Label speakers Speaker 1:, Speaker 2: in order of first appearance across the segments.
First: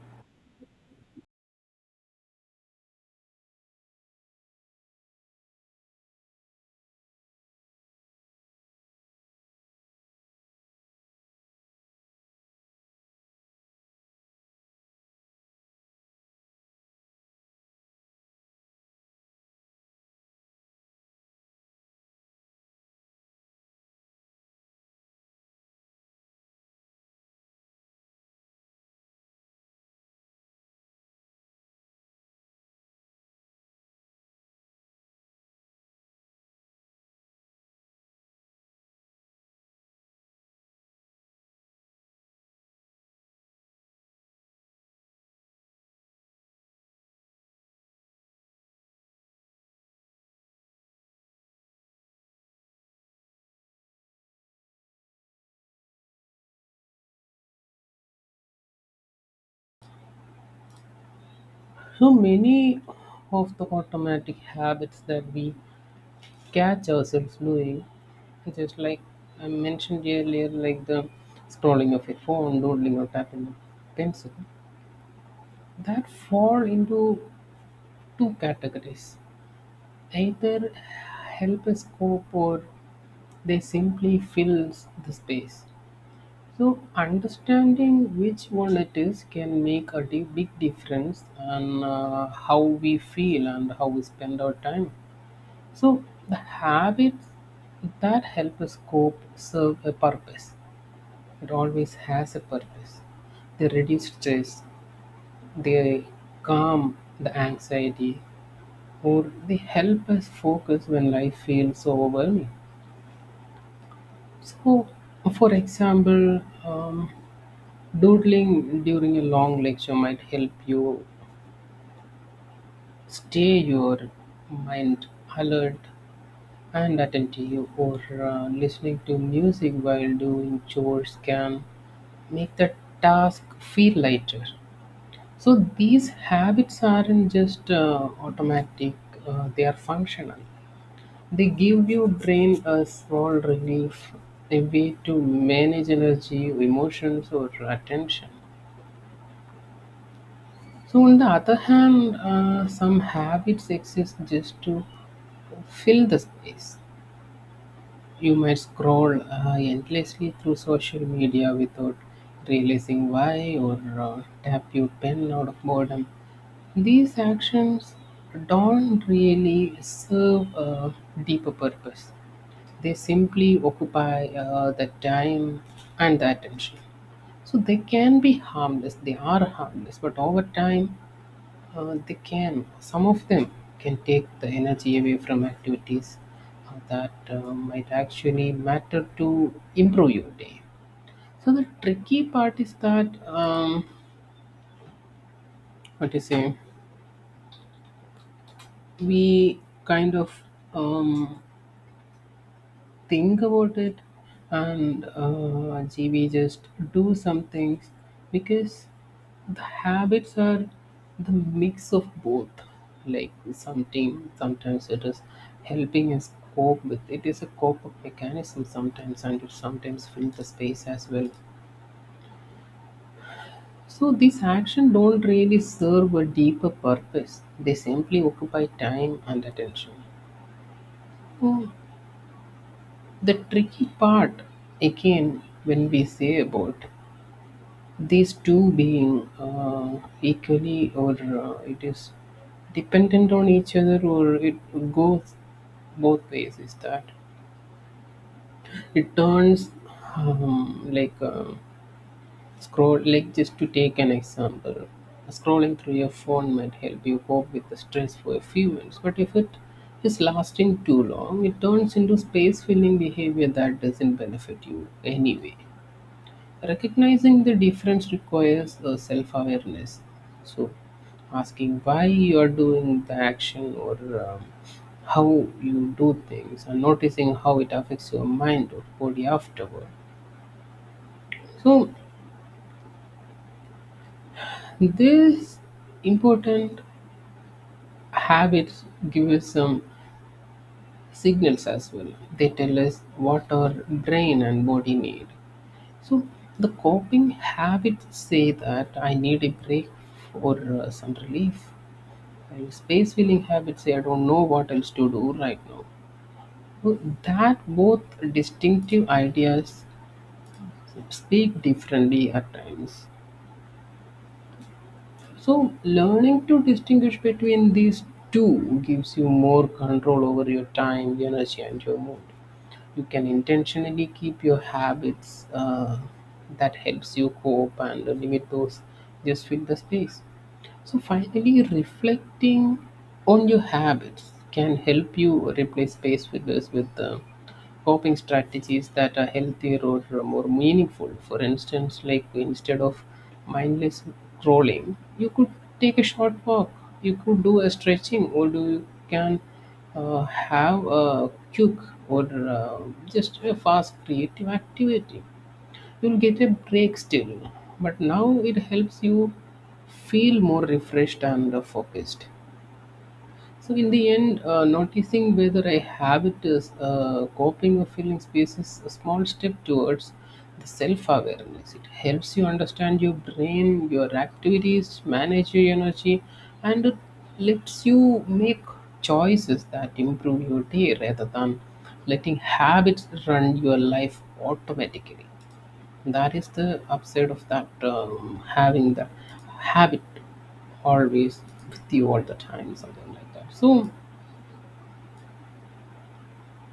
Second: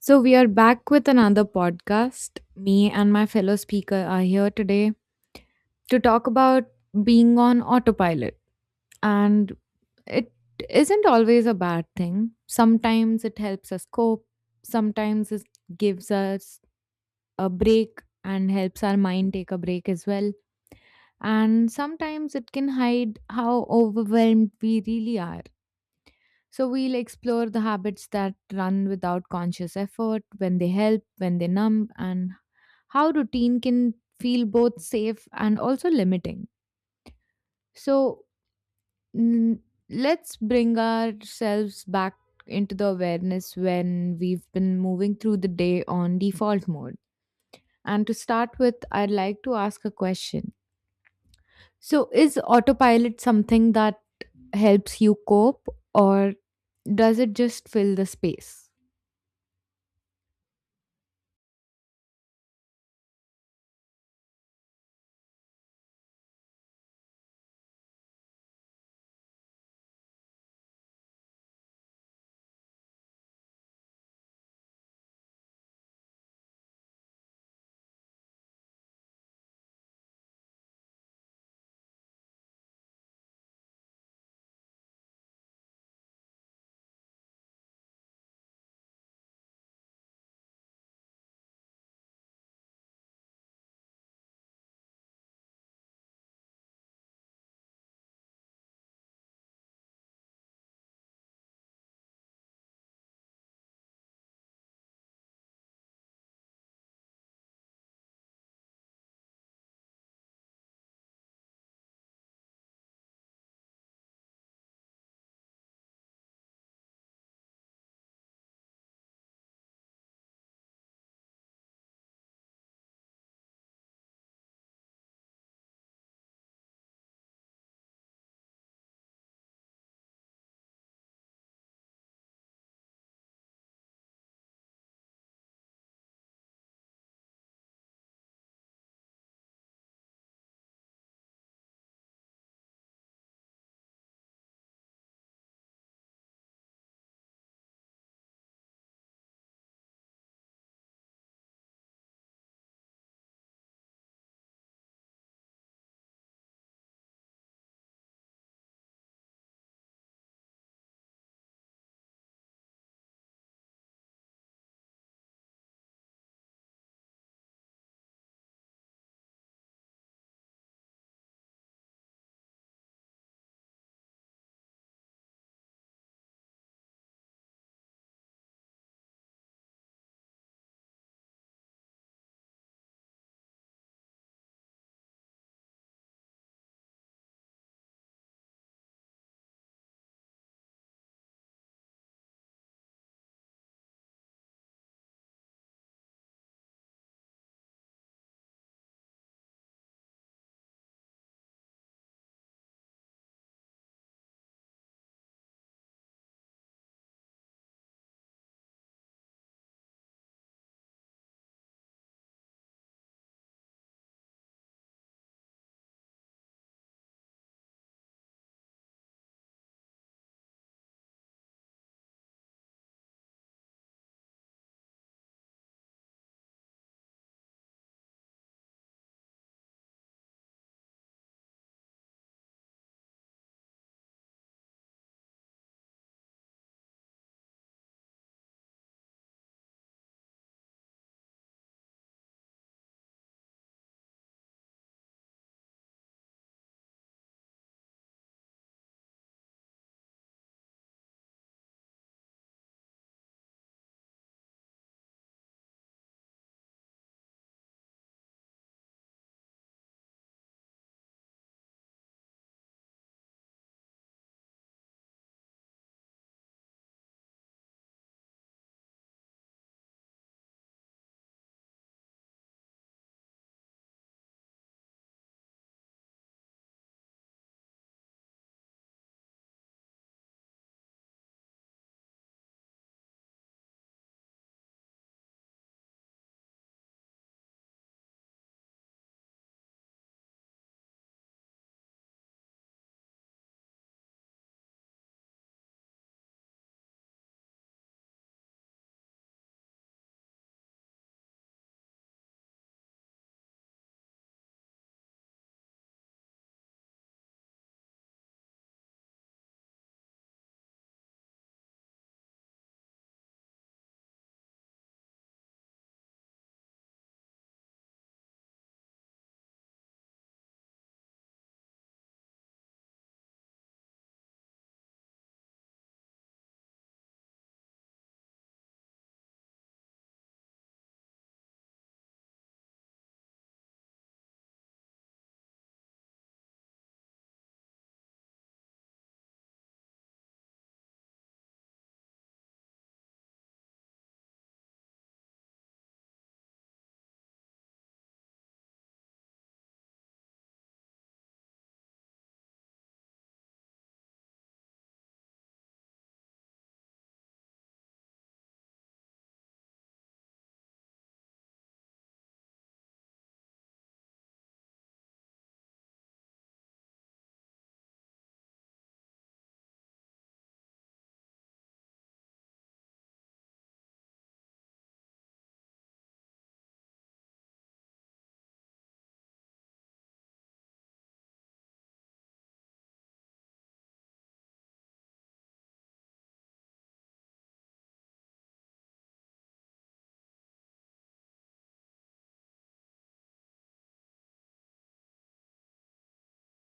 Speaker 1: So, we are back with another podcast. Me and my fellow speaker are here today to talk about being on autopilot. And it isn't always a bad thing. Sometimes it helps us cope, sometimes it gives us a break and helps our mind take a break as well. And sometimes it can hide how overwhelmed we really are. So we'll explore the habits that run without conscious effort, when they help, when they numb, and how routine can feel both safe and also limiting. So mm, let's bring ourselves back into the awareness when we've been moving through the day on default mode. And to start with, I'd like to ask a question. So, is autopilot something that helps you cope, or does it just fill the space?
Speaker 2: So many of the automatic habits that we catch ourselves doing, just like I mentioned earlier, like the scrolling of a phone, doodling, or tapping a pencil, that fall into two categories. Either help us cope or they simply fills the space. So understanding which one it is can make a big difference on how we feel and how we spend our time. So the habits that help us cope serve a purpose. It always has a purpose. They reduce stress, they calm the anxiety, or they help us focus when life feels so overwhelming. So, for example, doodling during a long lecture might help you stay your mind alert and attentive or listening to music while doing chores can make the task feel lighter. So these habits aren't just automatic, they are functional. They give your brain a small relief, a way to manage energy, emotions, or attention. So, on the other hand, some habits exist just to fill the space. You might scroll endlessly through social media without realizing why or tap your pen out of boredom. These actions don't really serve a deeper purpose. They simply occupy the time and the attention. So they can be harmless, they are harmless, but over time they can. Some of them can take the energy away from activities that might actually matter to improve your day. So the tricky part is that what do you say, we kind of um, think about it, and gee, we just do some things because the habits are the mix of both. Like something, sometimes it is helping us cope with it is a cope up mechanism sometimes and it sometimes fills the space as well. So these actions don't really serve a deeper purpose. They simply occupy time and attention. So the tricky part again when we say about these two being equally or it is dependent on each other or it goes both ways is that it turns like scroll like just to take an example, scrolling through your phone might help you cope with the stress for a few minutes, but if it is lasting too long it turns into space filling behavior that doesn't benefit you anyway. Recognizing the difference requires a self-awareness. So asking why you are doing the action or um, how you do things and noticing how it affects your mind or body afterward. So these important habits give us some signals as well. They tell us what our brain and body need. So the coping habits say that I need a break or some relief. I'm space filling habits. I don't know what else to do right now. So that both distinctive ideas speak differently at times. So learning to distinguish between these two gives you more control over your time, your energy, and your mood. You can intentionally keep your habits that helps you cope and limit those just fill the space. So finally, reflecting on your habits can help you replace space fillers with coping strategies that are healthier or more meaningful. For instance, like instead of mindless scrolling, you could take a short walk. You could do a stretching, or do you can have a quick or uh, just a fast creative activity. You'll get a break still, but now it helps you feel more refreshed and focused. So in the end noticing whether a habit is coping or feeling space is a small step towards the self-awareness. It helps you understand your brain, your activities, manage your energy, and it lets you make choices that improve your day rather than letting habits run your life automatically. That is the upside of that having the habit always with you all the time, something like that. So,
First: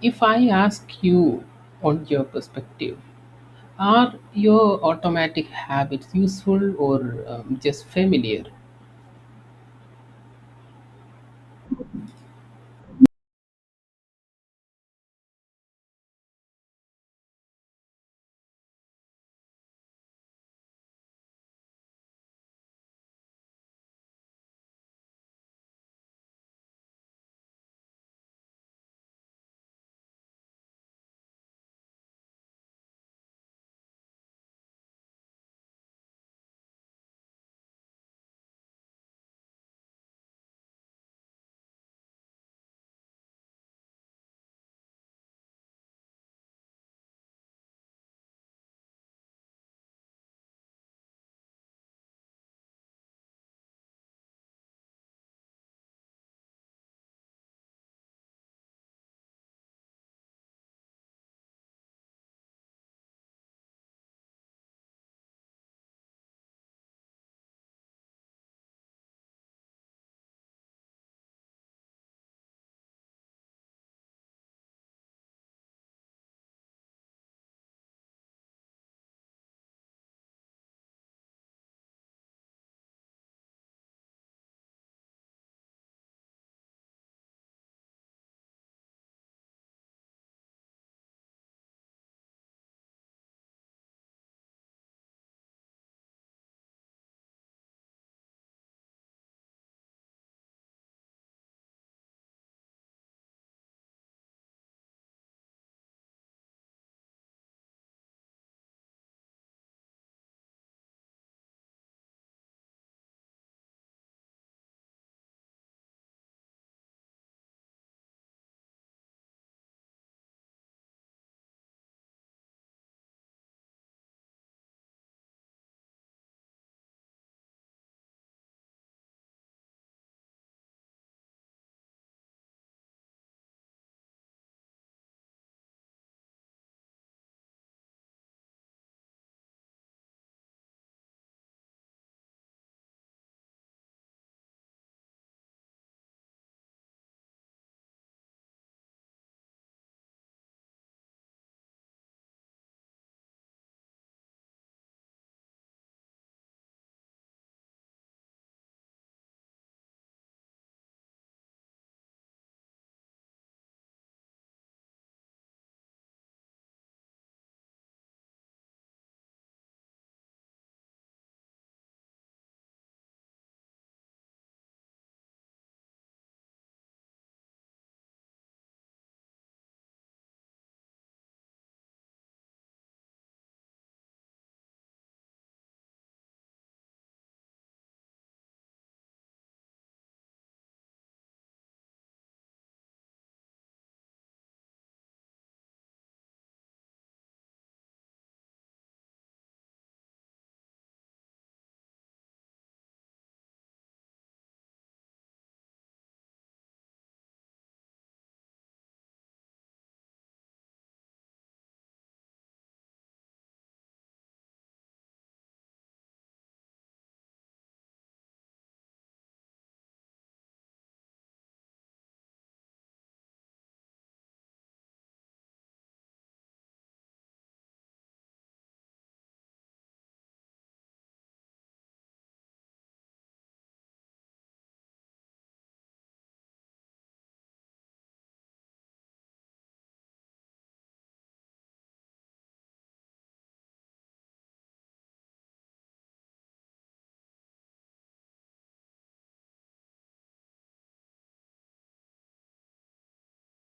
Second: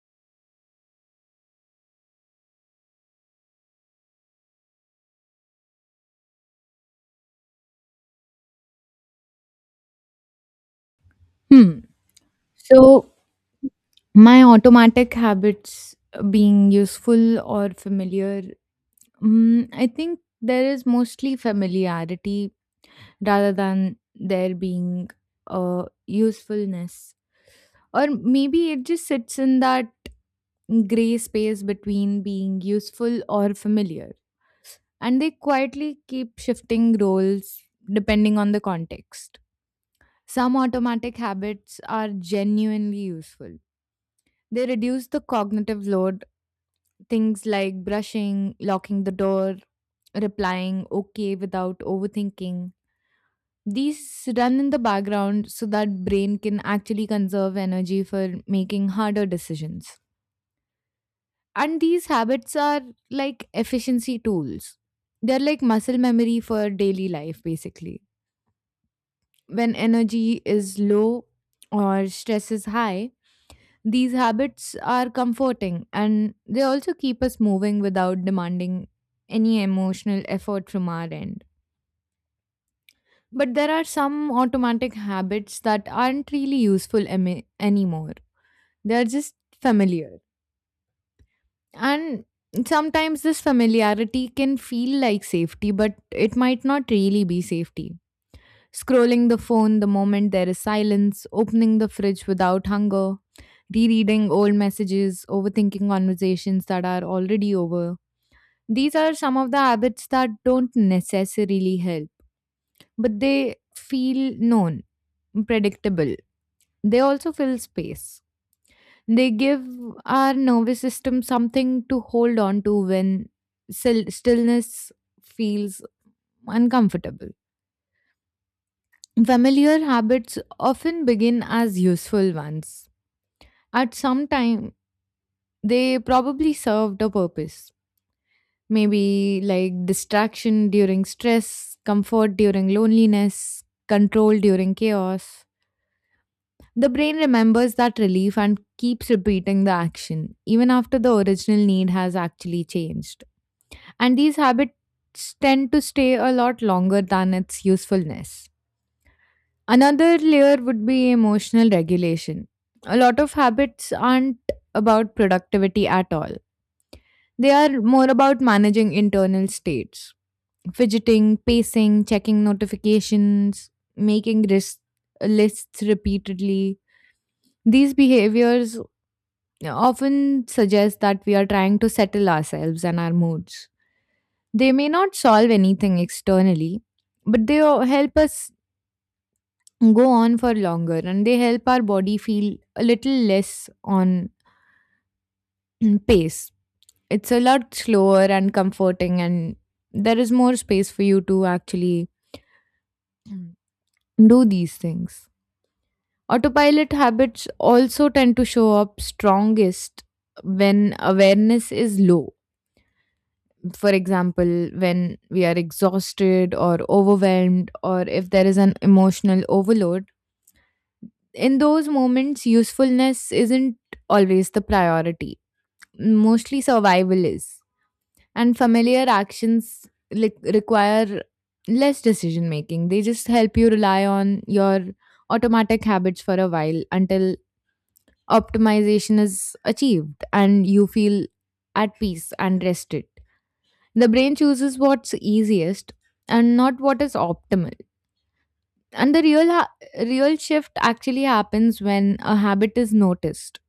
Speaker 2: if I ask you on your perspective, are your automatic habits useful or just familiar?
Speaker 1: Hmm. So, my automatic habits being useful or familiar, I think there is mostly familiarity rather than there being usefulness. Or maybe it just sits in that gray space between being useful or familiar. And they quietly keep shifting roles depending on the context. Some automatic habits are genuinely useful. They reduce the cognitive load, things like brushing, locking the door, replying okay without overthinking. These run in the background so that brain can actually conserve energy for making harder decisions. And these habits are like efficiency tools. They're like muscle memory for daily life basically. When energy is low or stress is high, these habits are comforting and they also keep us moving without demanding any emotional effort from our end. But there are some automatic habits that aren't really useful anymore. They're just familiar. And sometimes this familiarity can feel like safety, but it might not really be safety. Scrolling the phone the moment there is silence, opening the fridge without hunger, rereading old messages, overthinking conversations that are already over. These are some of the habits that don't necessarily help, but they feel known, predictable. They also fill space. They give our nervous system something to hold on to when stillness feels uncomfortable. Familiar habits often begin as useful ones. At some time, they probably served a purpose. Maybe like distraction during stress, comfort during loneliness, control during chaos. The brain remembers that relief and keeps repeating the action, even after the original need has actually changed. And these habits tend to stay a lot longer than its usefulness. Another layer would be emotional regulation. A lot of habits aren't about productivity at all, they are more about managing internal states. Fidgeting, pacing, checking notifications, making lists repeatedly. These behaviors often suggest that we are trying to settle ourselves and our moods. They may not solve anything externally, but they help us go on for longer and they help our body feel a little less on pace. It's a lot slower and comforting, and there is more space for you to actually do these things. Autopilot habits also tend to show up strongest when awareness is low. For example, when we are exhausted or overwhelmed, or if there is an emotional overload. In those moments, usefulness isn't always the priority, mostly survival is. And familiar actions like require less decision making, they just help you rely on your automatic habits for a while until optimization is achieved and you feel at peace and rested. The brain chooses what's easiest and not what is optimal. And the real shift actually happens when a habit is noticed.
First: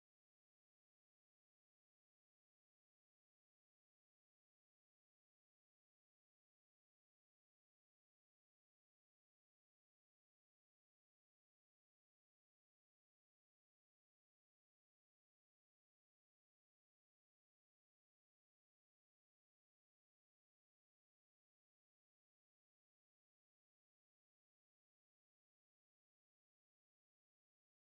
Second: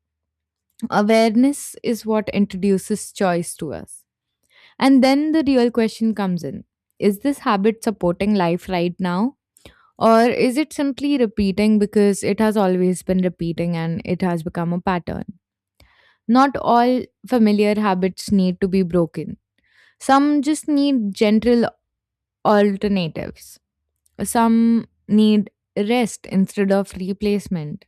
Speaker 1: Awareness is what introduces choice to us. And then the real question comes in. Is this habit supporting life right now? Or is it simply repeating because it has always been repeating and it has become a pattern? Not all familiar habits need to be broken. Some just need gentle alternatives. Some need rest instead of replacement.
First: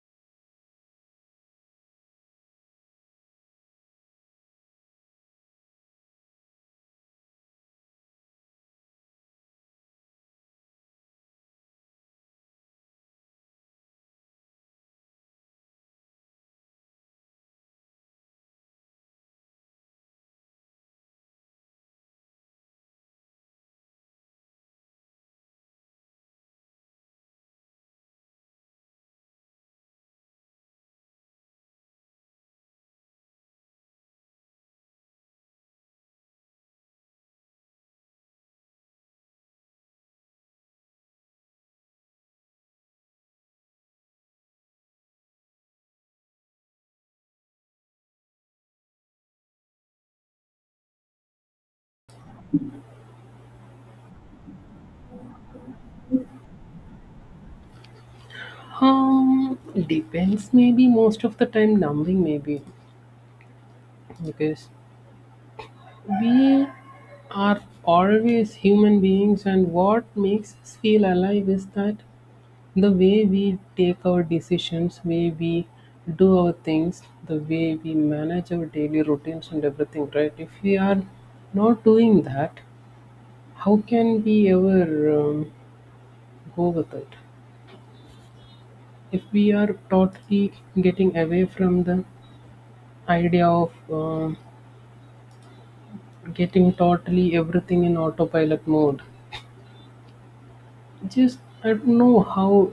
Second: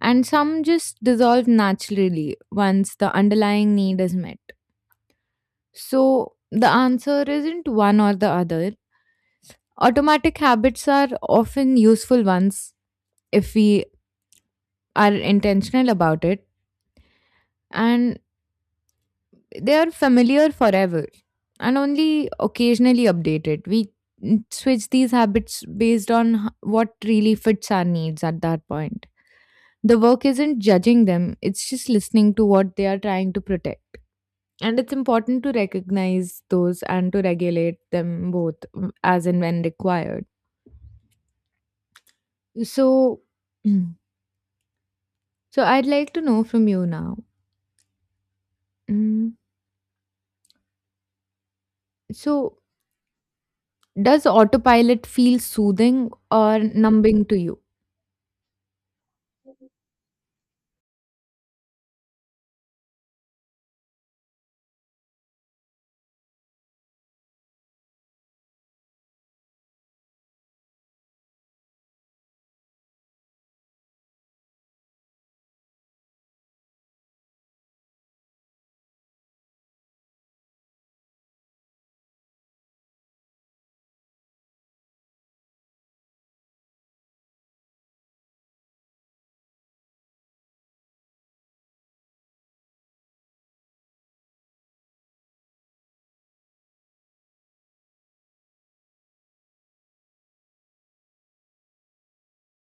Speaker 1: And some just dissolve naturally once the underlying need is met. So the answer isn't one or the other. Automatic habits are often useful ones if we are intentional about it. And they are familiar forever and only occasionally updated. We switch these habits based on what really fits our needs at that point. The work isn't judging them, it's just listening to what they are trying to protect. And it's important to recognize those and to regulate them both, as and when required. So, so I'd like to know from you now. mm, So, does autopilot feel soothing or numbing to you?
Speaker 2: Um, Depends. Maybe most of the time, numbing maybe because we are always human beings, and what makes us feel alive is that the way we take our decisions, way we do our things, the way we manage our daily routines and everything, right? If we are not doing that, how can we ever go with it? If we are totally getting away from the idea of getting totally everything in autopilot mode, just I don't know how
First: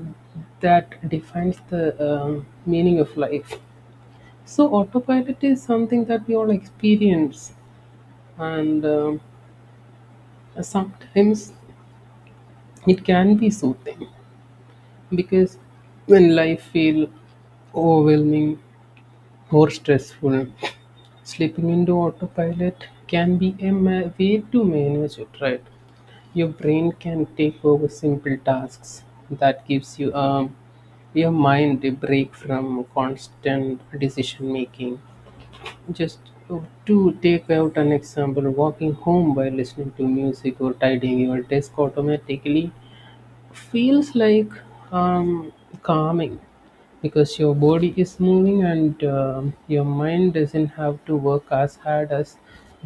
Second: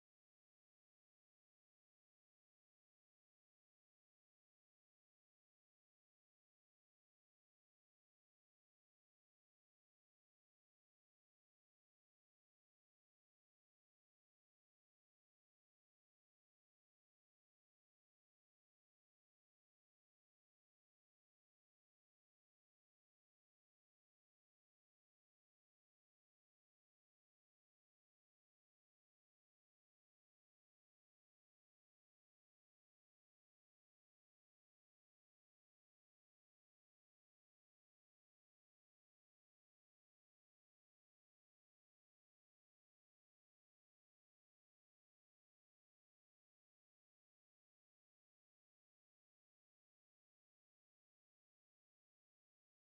Speaker 2: that defines the meaning of life. So, autopilot is something that we all experience, and sometimes it can be soothing because when life feels overwhelming or stressful, slipping into autopilot can be a way to manage it, right? Your brain can take over simple tasks that gives you your mind a break from constant decision making. Just oh, to take out an example, walking home by listening to music or tidying your desk automatically feels like um, calming because your body is moving and your mind doesn't have to work as hard as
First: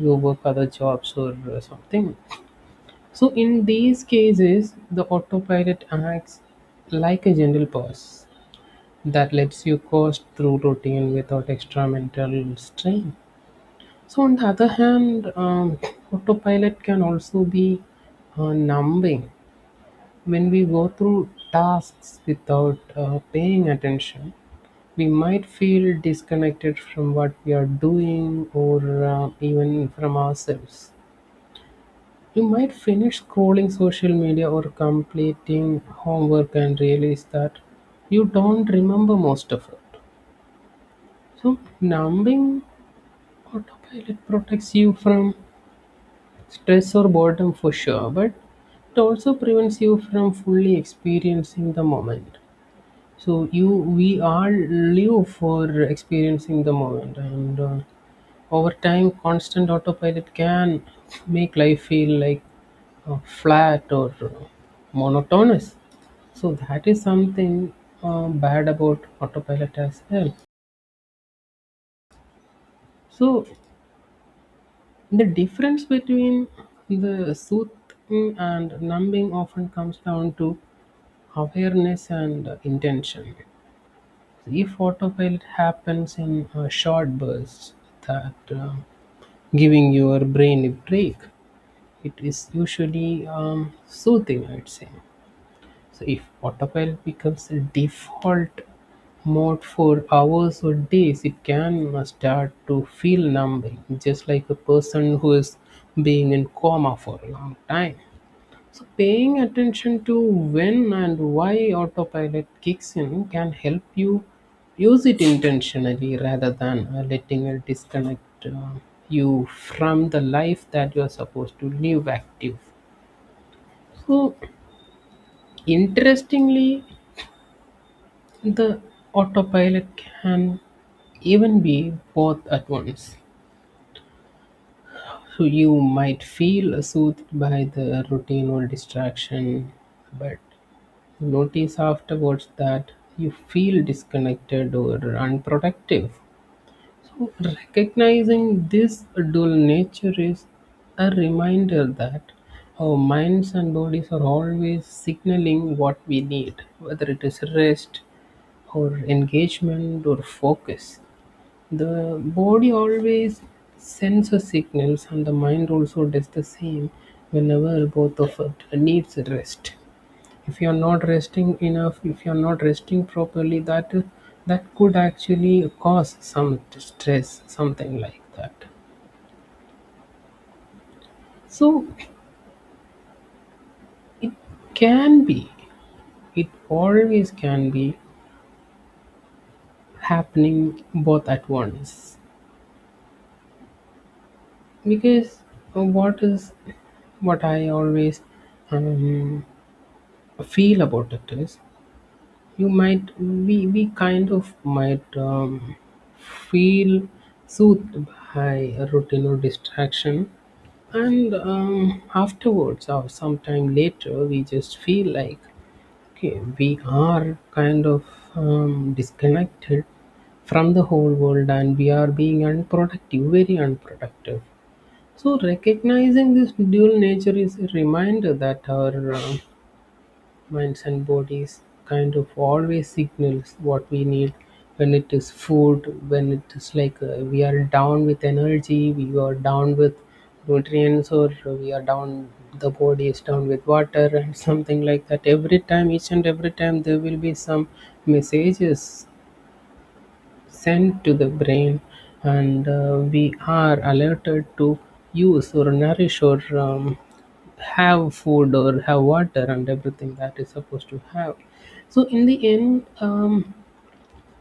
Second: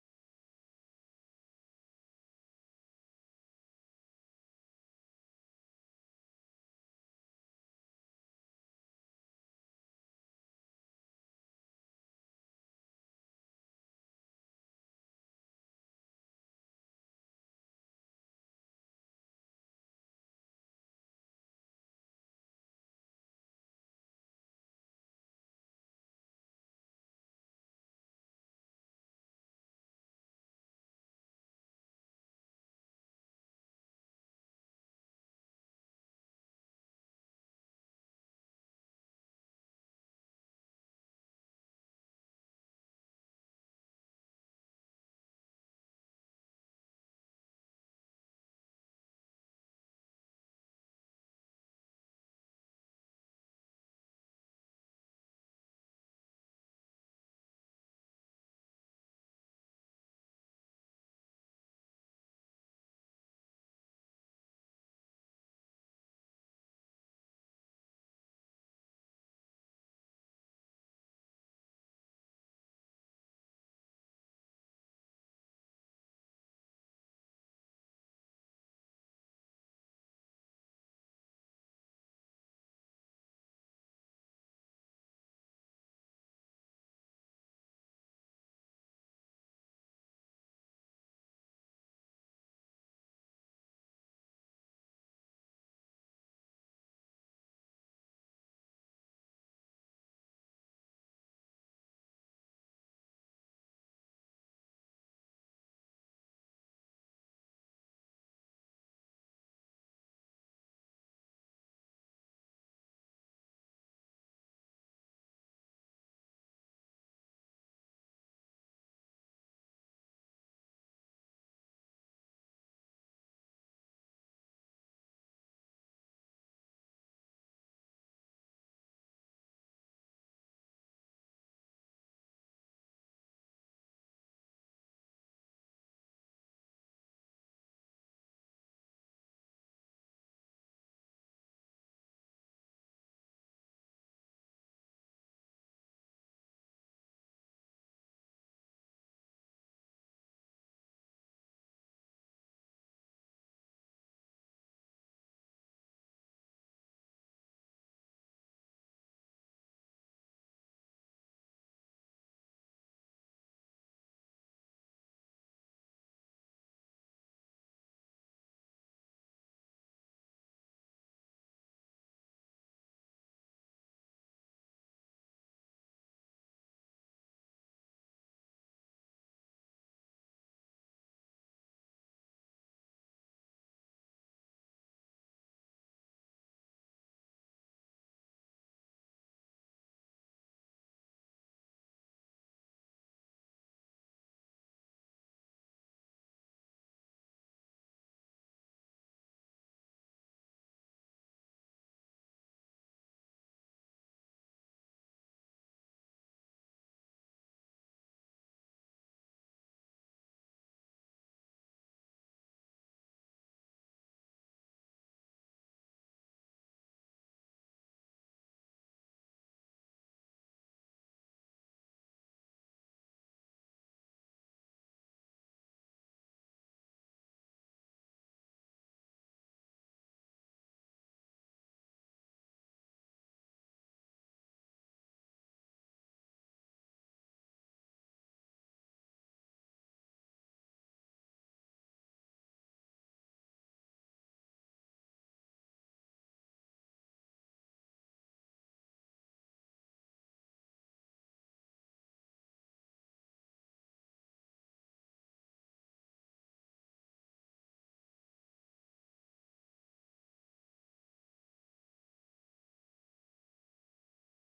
Speaker 2: you work other jobs or something. So, in these cases, the autopilot acts like a gentle pause that lets you coast through routine without extra mental strain. So, on the other hand, autopilot can also be numbing. When we go through tasks without paying attention, we might feel disconnected from what we are doing or even from ourselves. You might finish scrolling social media or completing homework and realize that you don't remember most of it. So, numbing autopilot protects you from stress or boredom for sure, but it also prevents you from fully experiencing the moment. So you, we all live for experiencing the moment, and over time constant autopilot can make life feel like flat or monotonous. So that is something bad about autopilot as well. So the difference between the soothing and numbing often comes down to awareness and intention. If autopilot happens in short bursts that giving your brain a break, it is usually soothing, I'd say. So if autopilot becomes a default mode for hours or days, it can start to feel numbing, just like a person who is being in coma for a long time. So paying attention to when and why autopilot kicks in can help you use it intentionally rather than letting it disconnect you from the life that you are supposed to live active. So interestingly, the autopilot can even be both at once. So you might feel soothed by the routine or distraction, but notice afterwards that you feel disconnected or unproductive. So, recognizing this dual nature is a reminder that our minds and bodies are always signaling what we need, whether it is rest or engagement or focus. The body always sends us signals, and the mind also does the same whenever both of it needs rest. If you're not resting enough, if you're not resting properly, that could actually cause some stress, something like that. So it can be, it always can be happening both at once. Because what is what I always um, feel about it is you might we kind of might feel soothed by a routine or distraction, and afterwards or sometime later we just feel like okay we are kind of disconnected from the whole world and we are being unproductive, very unproductive. So recognizing this dual nature is a reminder that our minds and bodies kind of always signals what we need, when it is food, when it is like we are down with energy, we are down with nutrients, or we are down, the body is down with water and something like that. Every time, each and every time, there will be some messages sent to the brain, and we are alerted to use or nourish or have food or have water and everything that is supposed to have. So in the end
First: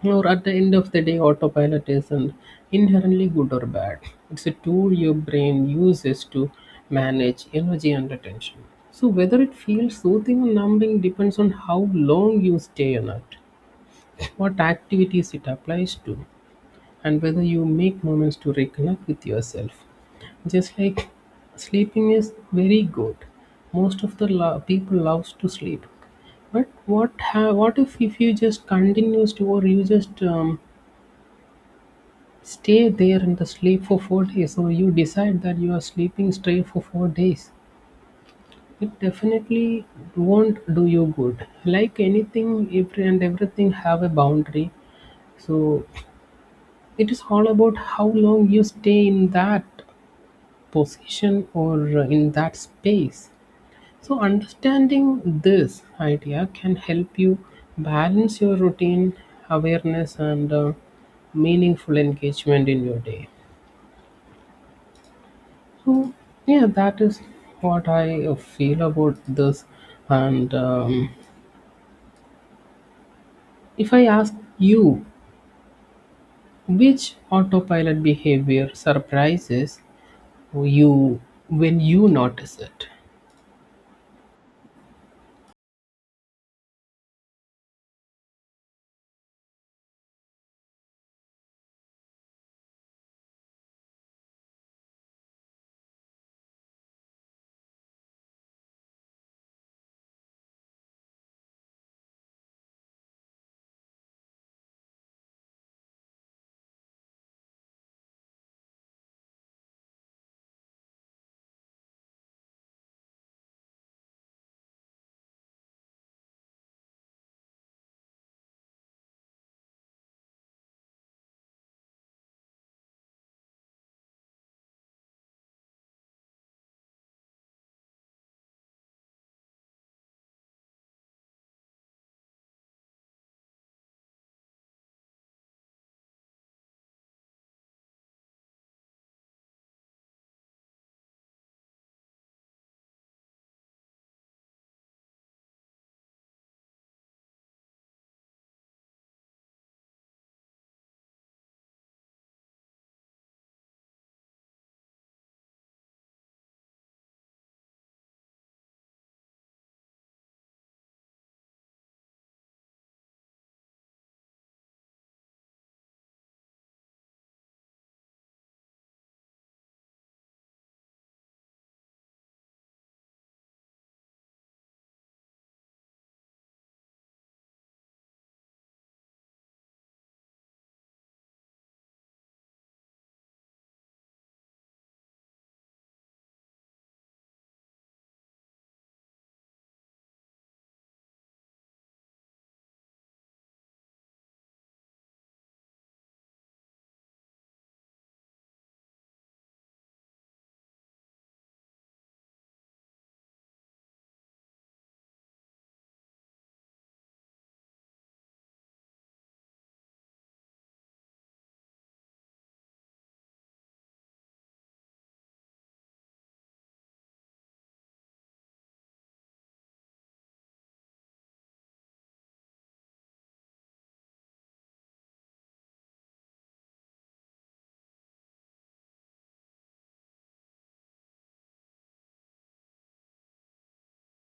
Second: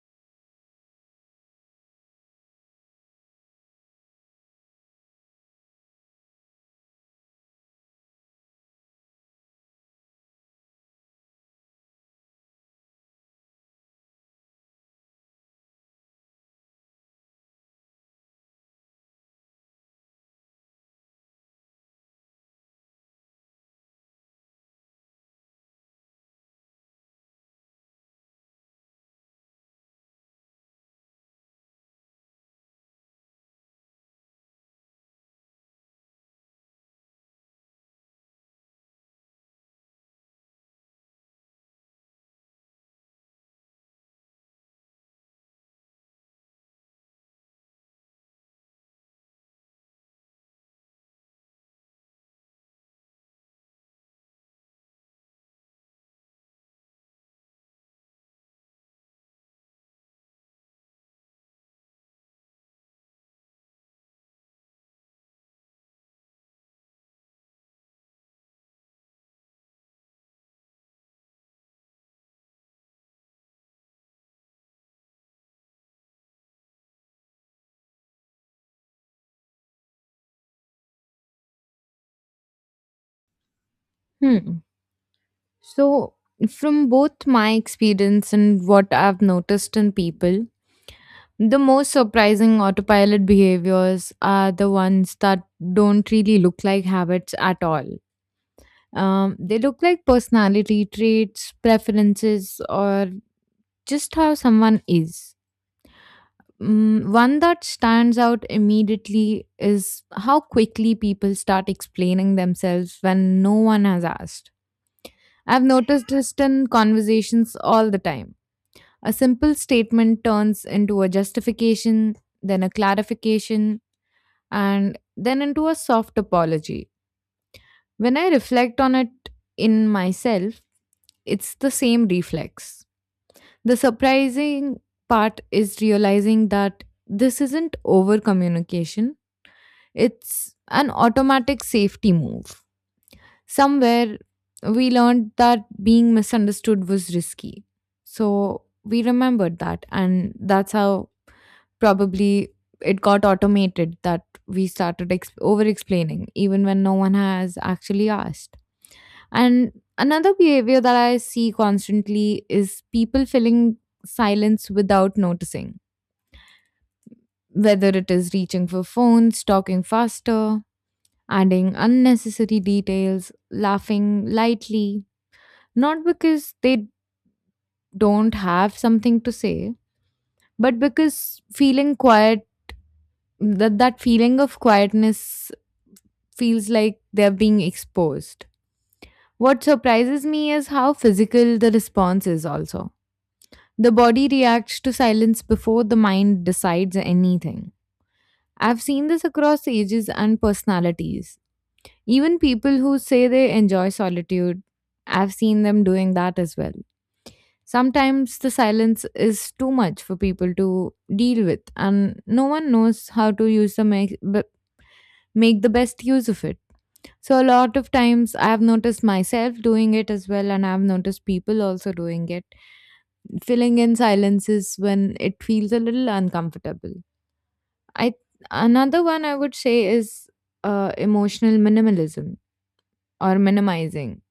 Speaker 2: or at the end of the day, autopilot isn't inherently good or bad. It's a tool your brain uses to manage energy and attention. So whether it feels soothing or numbing depends on how long you stay on it, what activities it applies to, and whether you make moments to reconnect with yourself. Just like sleeping is very good. Most of the people loves to sleep. But what if you just continues to or you just stay there in the sleep for 4 days, or you decide that you are sleeping straight for 4 days? It definitely won't do you good. Like anything, every and everything have a boundary. So it is all about how long you stay in that position or in that space. So, understanding this idea can help you balance your routine, awareness, and meaningful engagement in your day. So, yeah, that is what I feel about this. And if I ask you, which autopilot behavior surprises you when you notice it?
Speaker 1: Hmm. So, from both my experience and what I've noticed in people, the most surprising autopilot behaviors are the ones that don't really look like habits at all. They look like personality traits, preferences, or just how someone is. One that stands out immediately is how quickly people start explaining themselves when no one has asked. I've noticed this in conversations all the time. A simple statement turns into a justification, then a clarification, and then into a soft apology. When I reflect on it in myself, it's the same reflex. The surprising part is realizing that this isn't over communication, it's an automatic safety move. Somewhere we learned that being misunderstood was risky. So we remembered that, and that's how probably it got automated that we started over explaining even when no one has actually asked. And another behavior that I see constantly is people filling silence without noticing whether it is reaching for phones, talking faster, adding unnecessary details, laughing lightly, not because they don't have something to say, but because feeling quiet, that feeling of quietness feels like they're being exposed. What surprises me is how physical the response is, also. The body reacts to silence before the mind decides anything. I've seen this across ages and personalities. Even people who say they enjoy solitude, I've seen them doing that as well. Sometimes the silence is too much for people to deal with, and no one knows how to use make the best use of it. So a lot of times I have noticed myself doing it as well, and I've noticed people also doing it, filling in silences when it feels a little uncomfortable. I, another one I would say is emotional minimalism or minimizing.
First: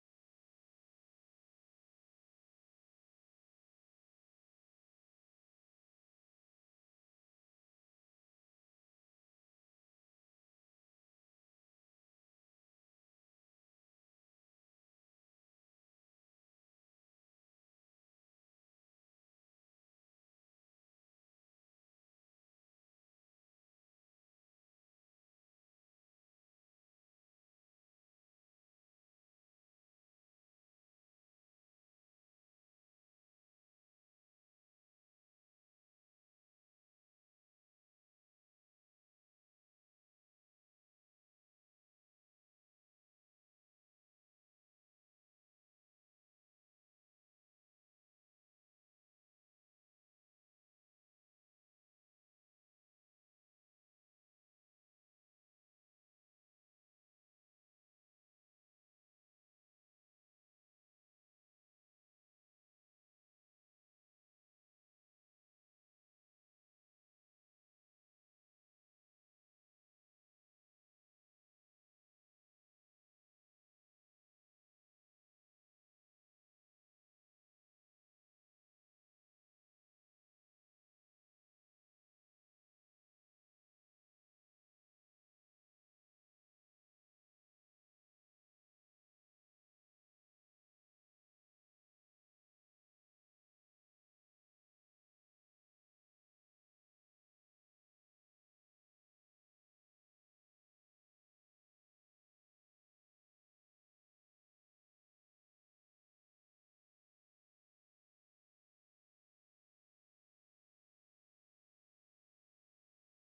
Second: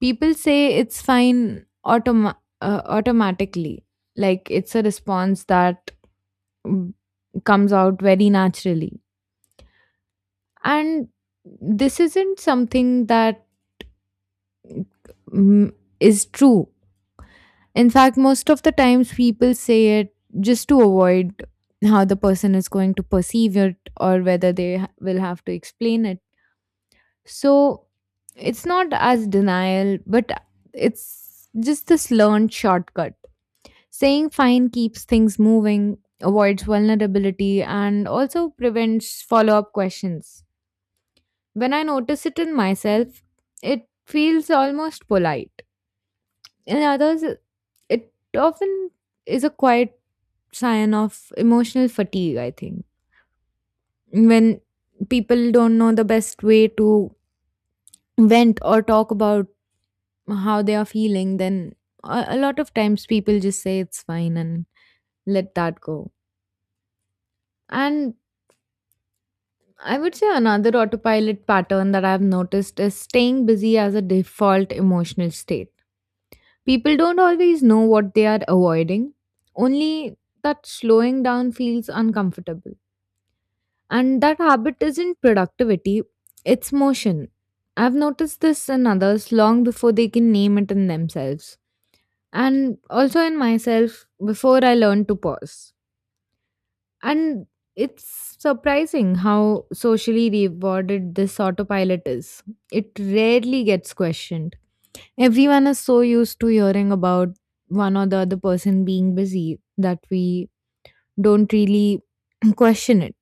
Speaker 1: People say it's fine automatically, like it's a response that mm, comes out very naturally, and this isn't something that mm, is true. In fact, most of the times people say it just to avoid how the person is going to perceive it or whether they will have to explain it. So it's not as denial, but it's just this learned shortcut. Saying fine keeps things moving, avoids vulnerability, and also prevents follow up questions. When I notice it in myself, it feels almost polite. In others, it often is a quiet sign of emotional fatigue, I think. When people don't know the best way to vent or talk about how they are feeling, then a lot of times people just say it's fine and let that go. And I would say another autopilot pattern that I've noticed is staying busy as a default emotional state. People don't always know what they are avoiding, only that slowing down feels uncomfortable. And that habit isn't productivity, it's motion. I've noticed this in others long before they can name it in themselves, and also in myself before I learned to pause. And it's surprising how socially rewarded this autopilot is. It rarely gets questioned. Everyone is so used to hearing about one or the other person being busy that we don't really question it.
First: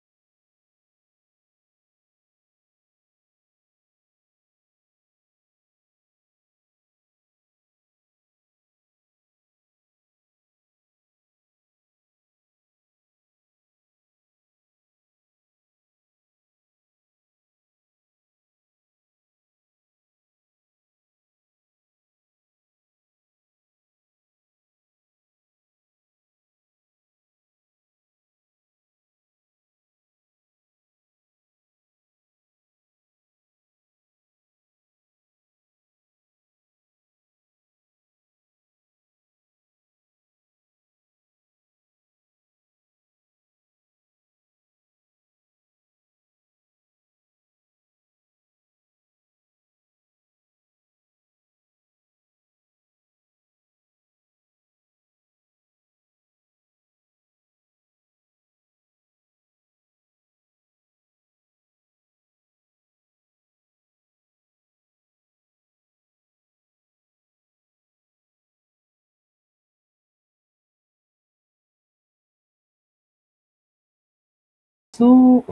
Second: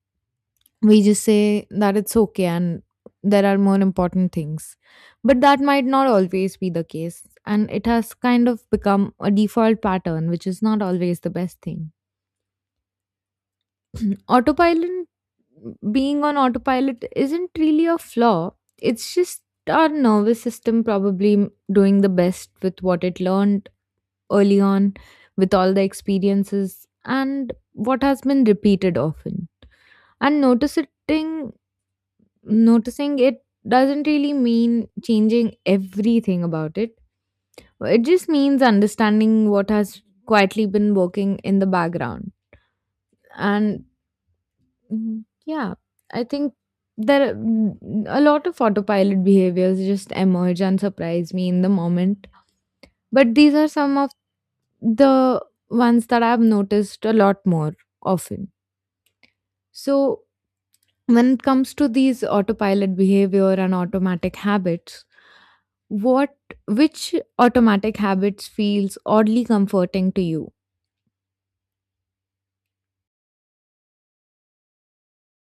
Speaker 1: We just say that it's okay and there are more important things. But that might not always be the case. And it has kind of become a default pattern, which is not always the best thing. Autopilot, being on autopilot isn't really a flaw, it's just our nervous system probably doing the best with what it learned early on, with all the experiences, and what has been repeated often. And noticing it doesn't really mean changing everything about it. It just means understanding what has quietly been working in the background. And yeah, I think there, a lot of autopilot behaviors just emerge and surprise me in the moment. But these are some of the ones that I've noticed a lot more often. So when it comes to these autopilot behavior and automatic habits, what, which automatic habits feels oddly comforting to you?
Speaker 2: So,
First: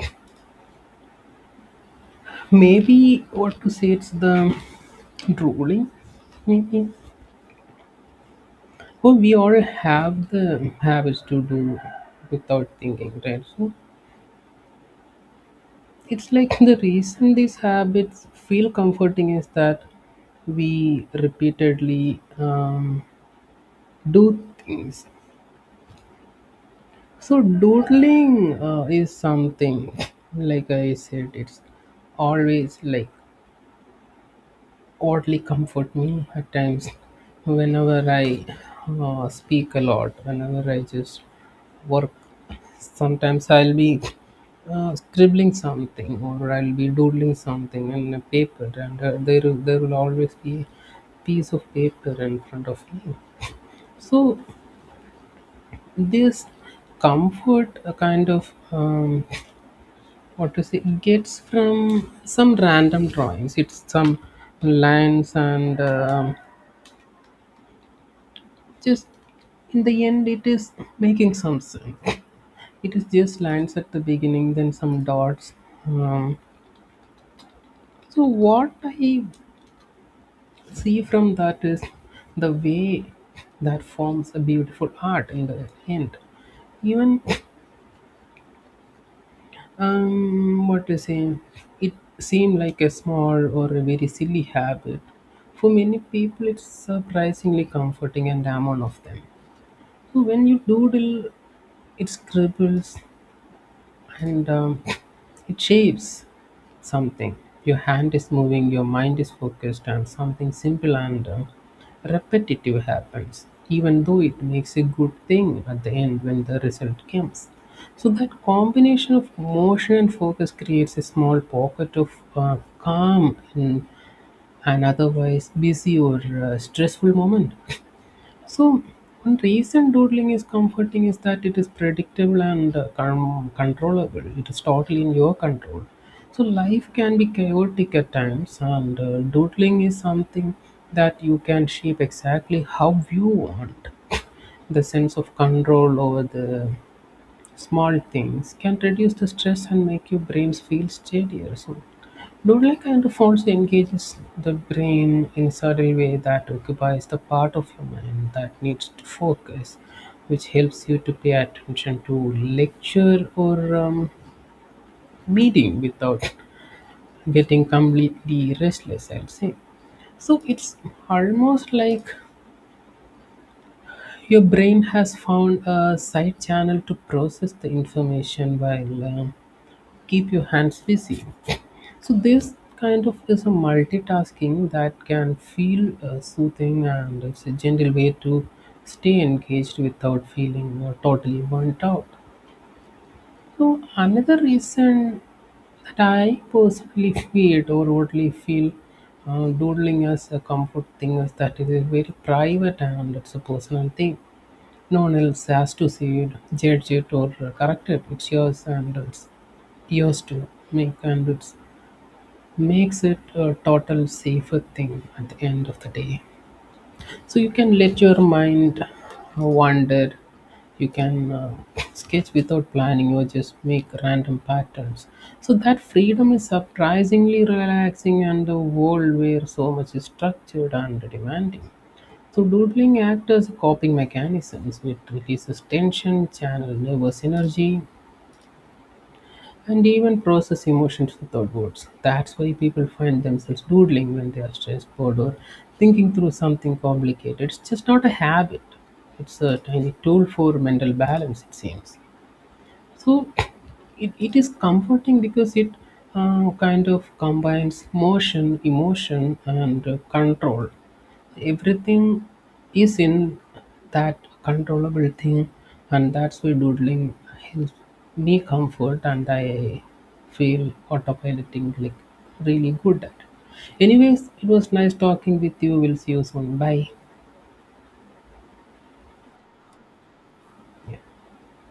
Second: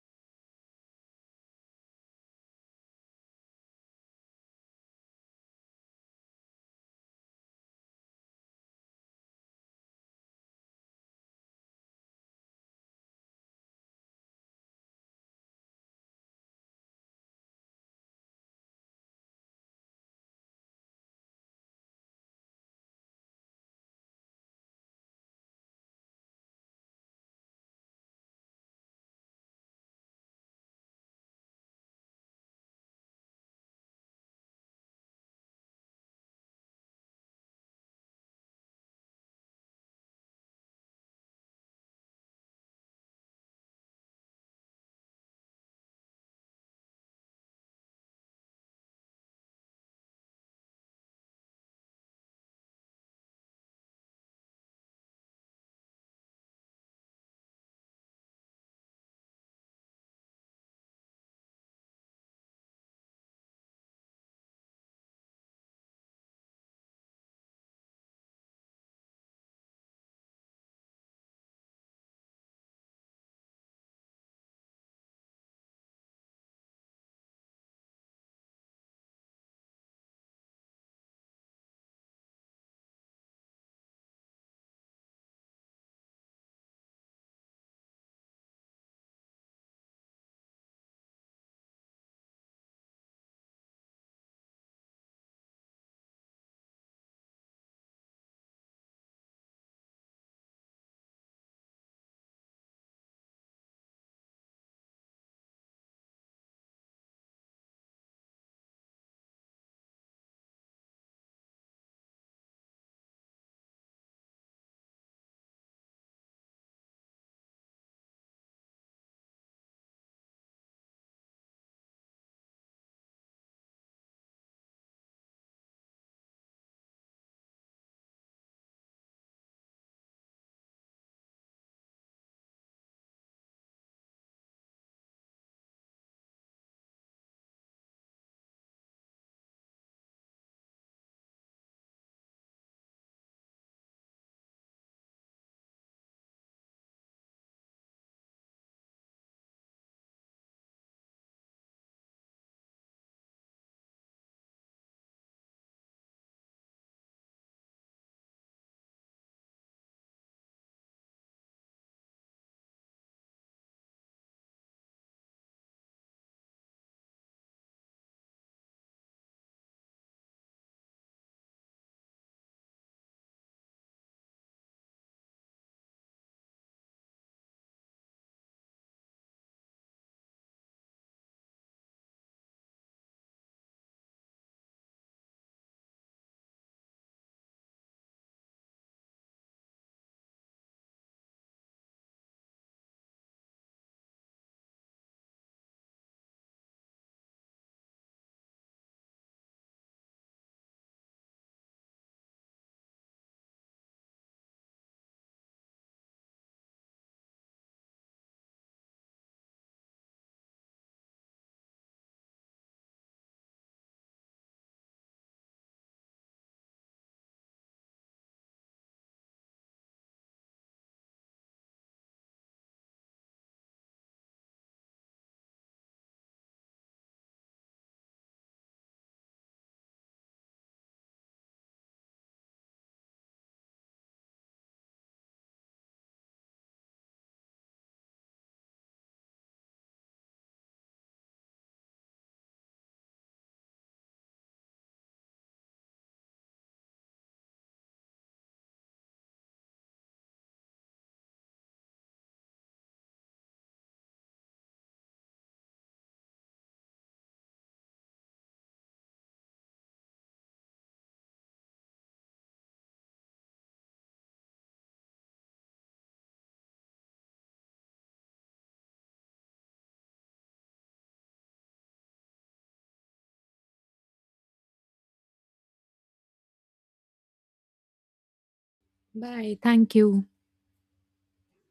Speaker 2: maybe what to say, it's the drooling. Maybe. Oh, we all have the habits to do without thinking, right? So it's like, the reason these habits feel comforting is that we repeatedly do things. So doodling is something, like I said, it's always like oddly comfort me at times whenever I speak a lot, whenever I just work. Sometimes I'll be scribbling something, or I'll be doodling something in a paper, and there will always be a piece of paper in front of me. So, this comfort kind of, what to say, it gets from some random drawings. It's some lines, and just in the end, it is making some sense. It is just lines at the beginning, then some dots. um, so what I see from that is the way that forms a beautiful art in the end. Even, what to say, it seemed like a small or a very silly habit. For many people, it's surprisingly comforting, and damn, one of them. So when you doodle, it scribbles, and it shapes something. Your hand is moving, your mind is focused, and something simple and, repetitive happens, even though it makes a good thing at the end when the result comes. So, that combination of motion and focus creates a small pocket of calm in an otherwise busy or stressful moment. So, one reason doodling is comforting is that it is predictable and controllable. It is totally in your control. So, life can be chaotic at times, and doodling is something that you can shape exactly how you want. The sense of control over the small things can reduce the stress and make your brains feel steadier. So, doodling kind of also engages the brain in a subtle way that occupies the part of your mind that needs to focus, which helps you to pay attention to lecture or meeting without getting completely restless, I'd say. So it's almost like your brain has found a side channel to process the information while, keep your hands busy. So this kind of is a multitasking that can feel soothing, and it's a gentle way to stay engaged without feeling totally burnt out. So another reason that I personally feel or overtly feel doodling as a comfort thing is that it is very private, and it's a personal thing. No one else has to see it, judge it, or correct it. It's yours, and it's yours to make, and it's makes it a total safer thing at the end of the day. So you can let your mind wander, you can sketch without planning or just make random patterns. So that freedom is surprisingly relaxing, and a world where so much is structured and demanding. So doodling acts as a coping mechanism. It releases tension, channels nervous energy, and even process emotions without words. That's why people find themselves doodling when they are stressed, bored, or thinking through something complicated. It's just not a habit, it's a tiny tool for mental balance, it seems. So, it is comforting because it kind of combines motion, emotion, and control. Everything is in that controllable thing, and that's why doodling helps me comfort, and I feel autopiloting like really good at. Anyways, it was nice talking with you. We'll see you soon. Bye.
Speaker 1: Bye, thank you.
Speaker 2: Yeah.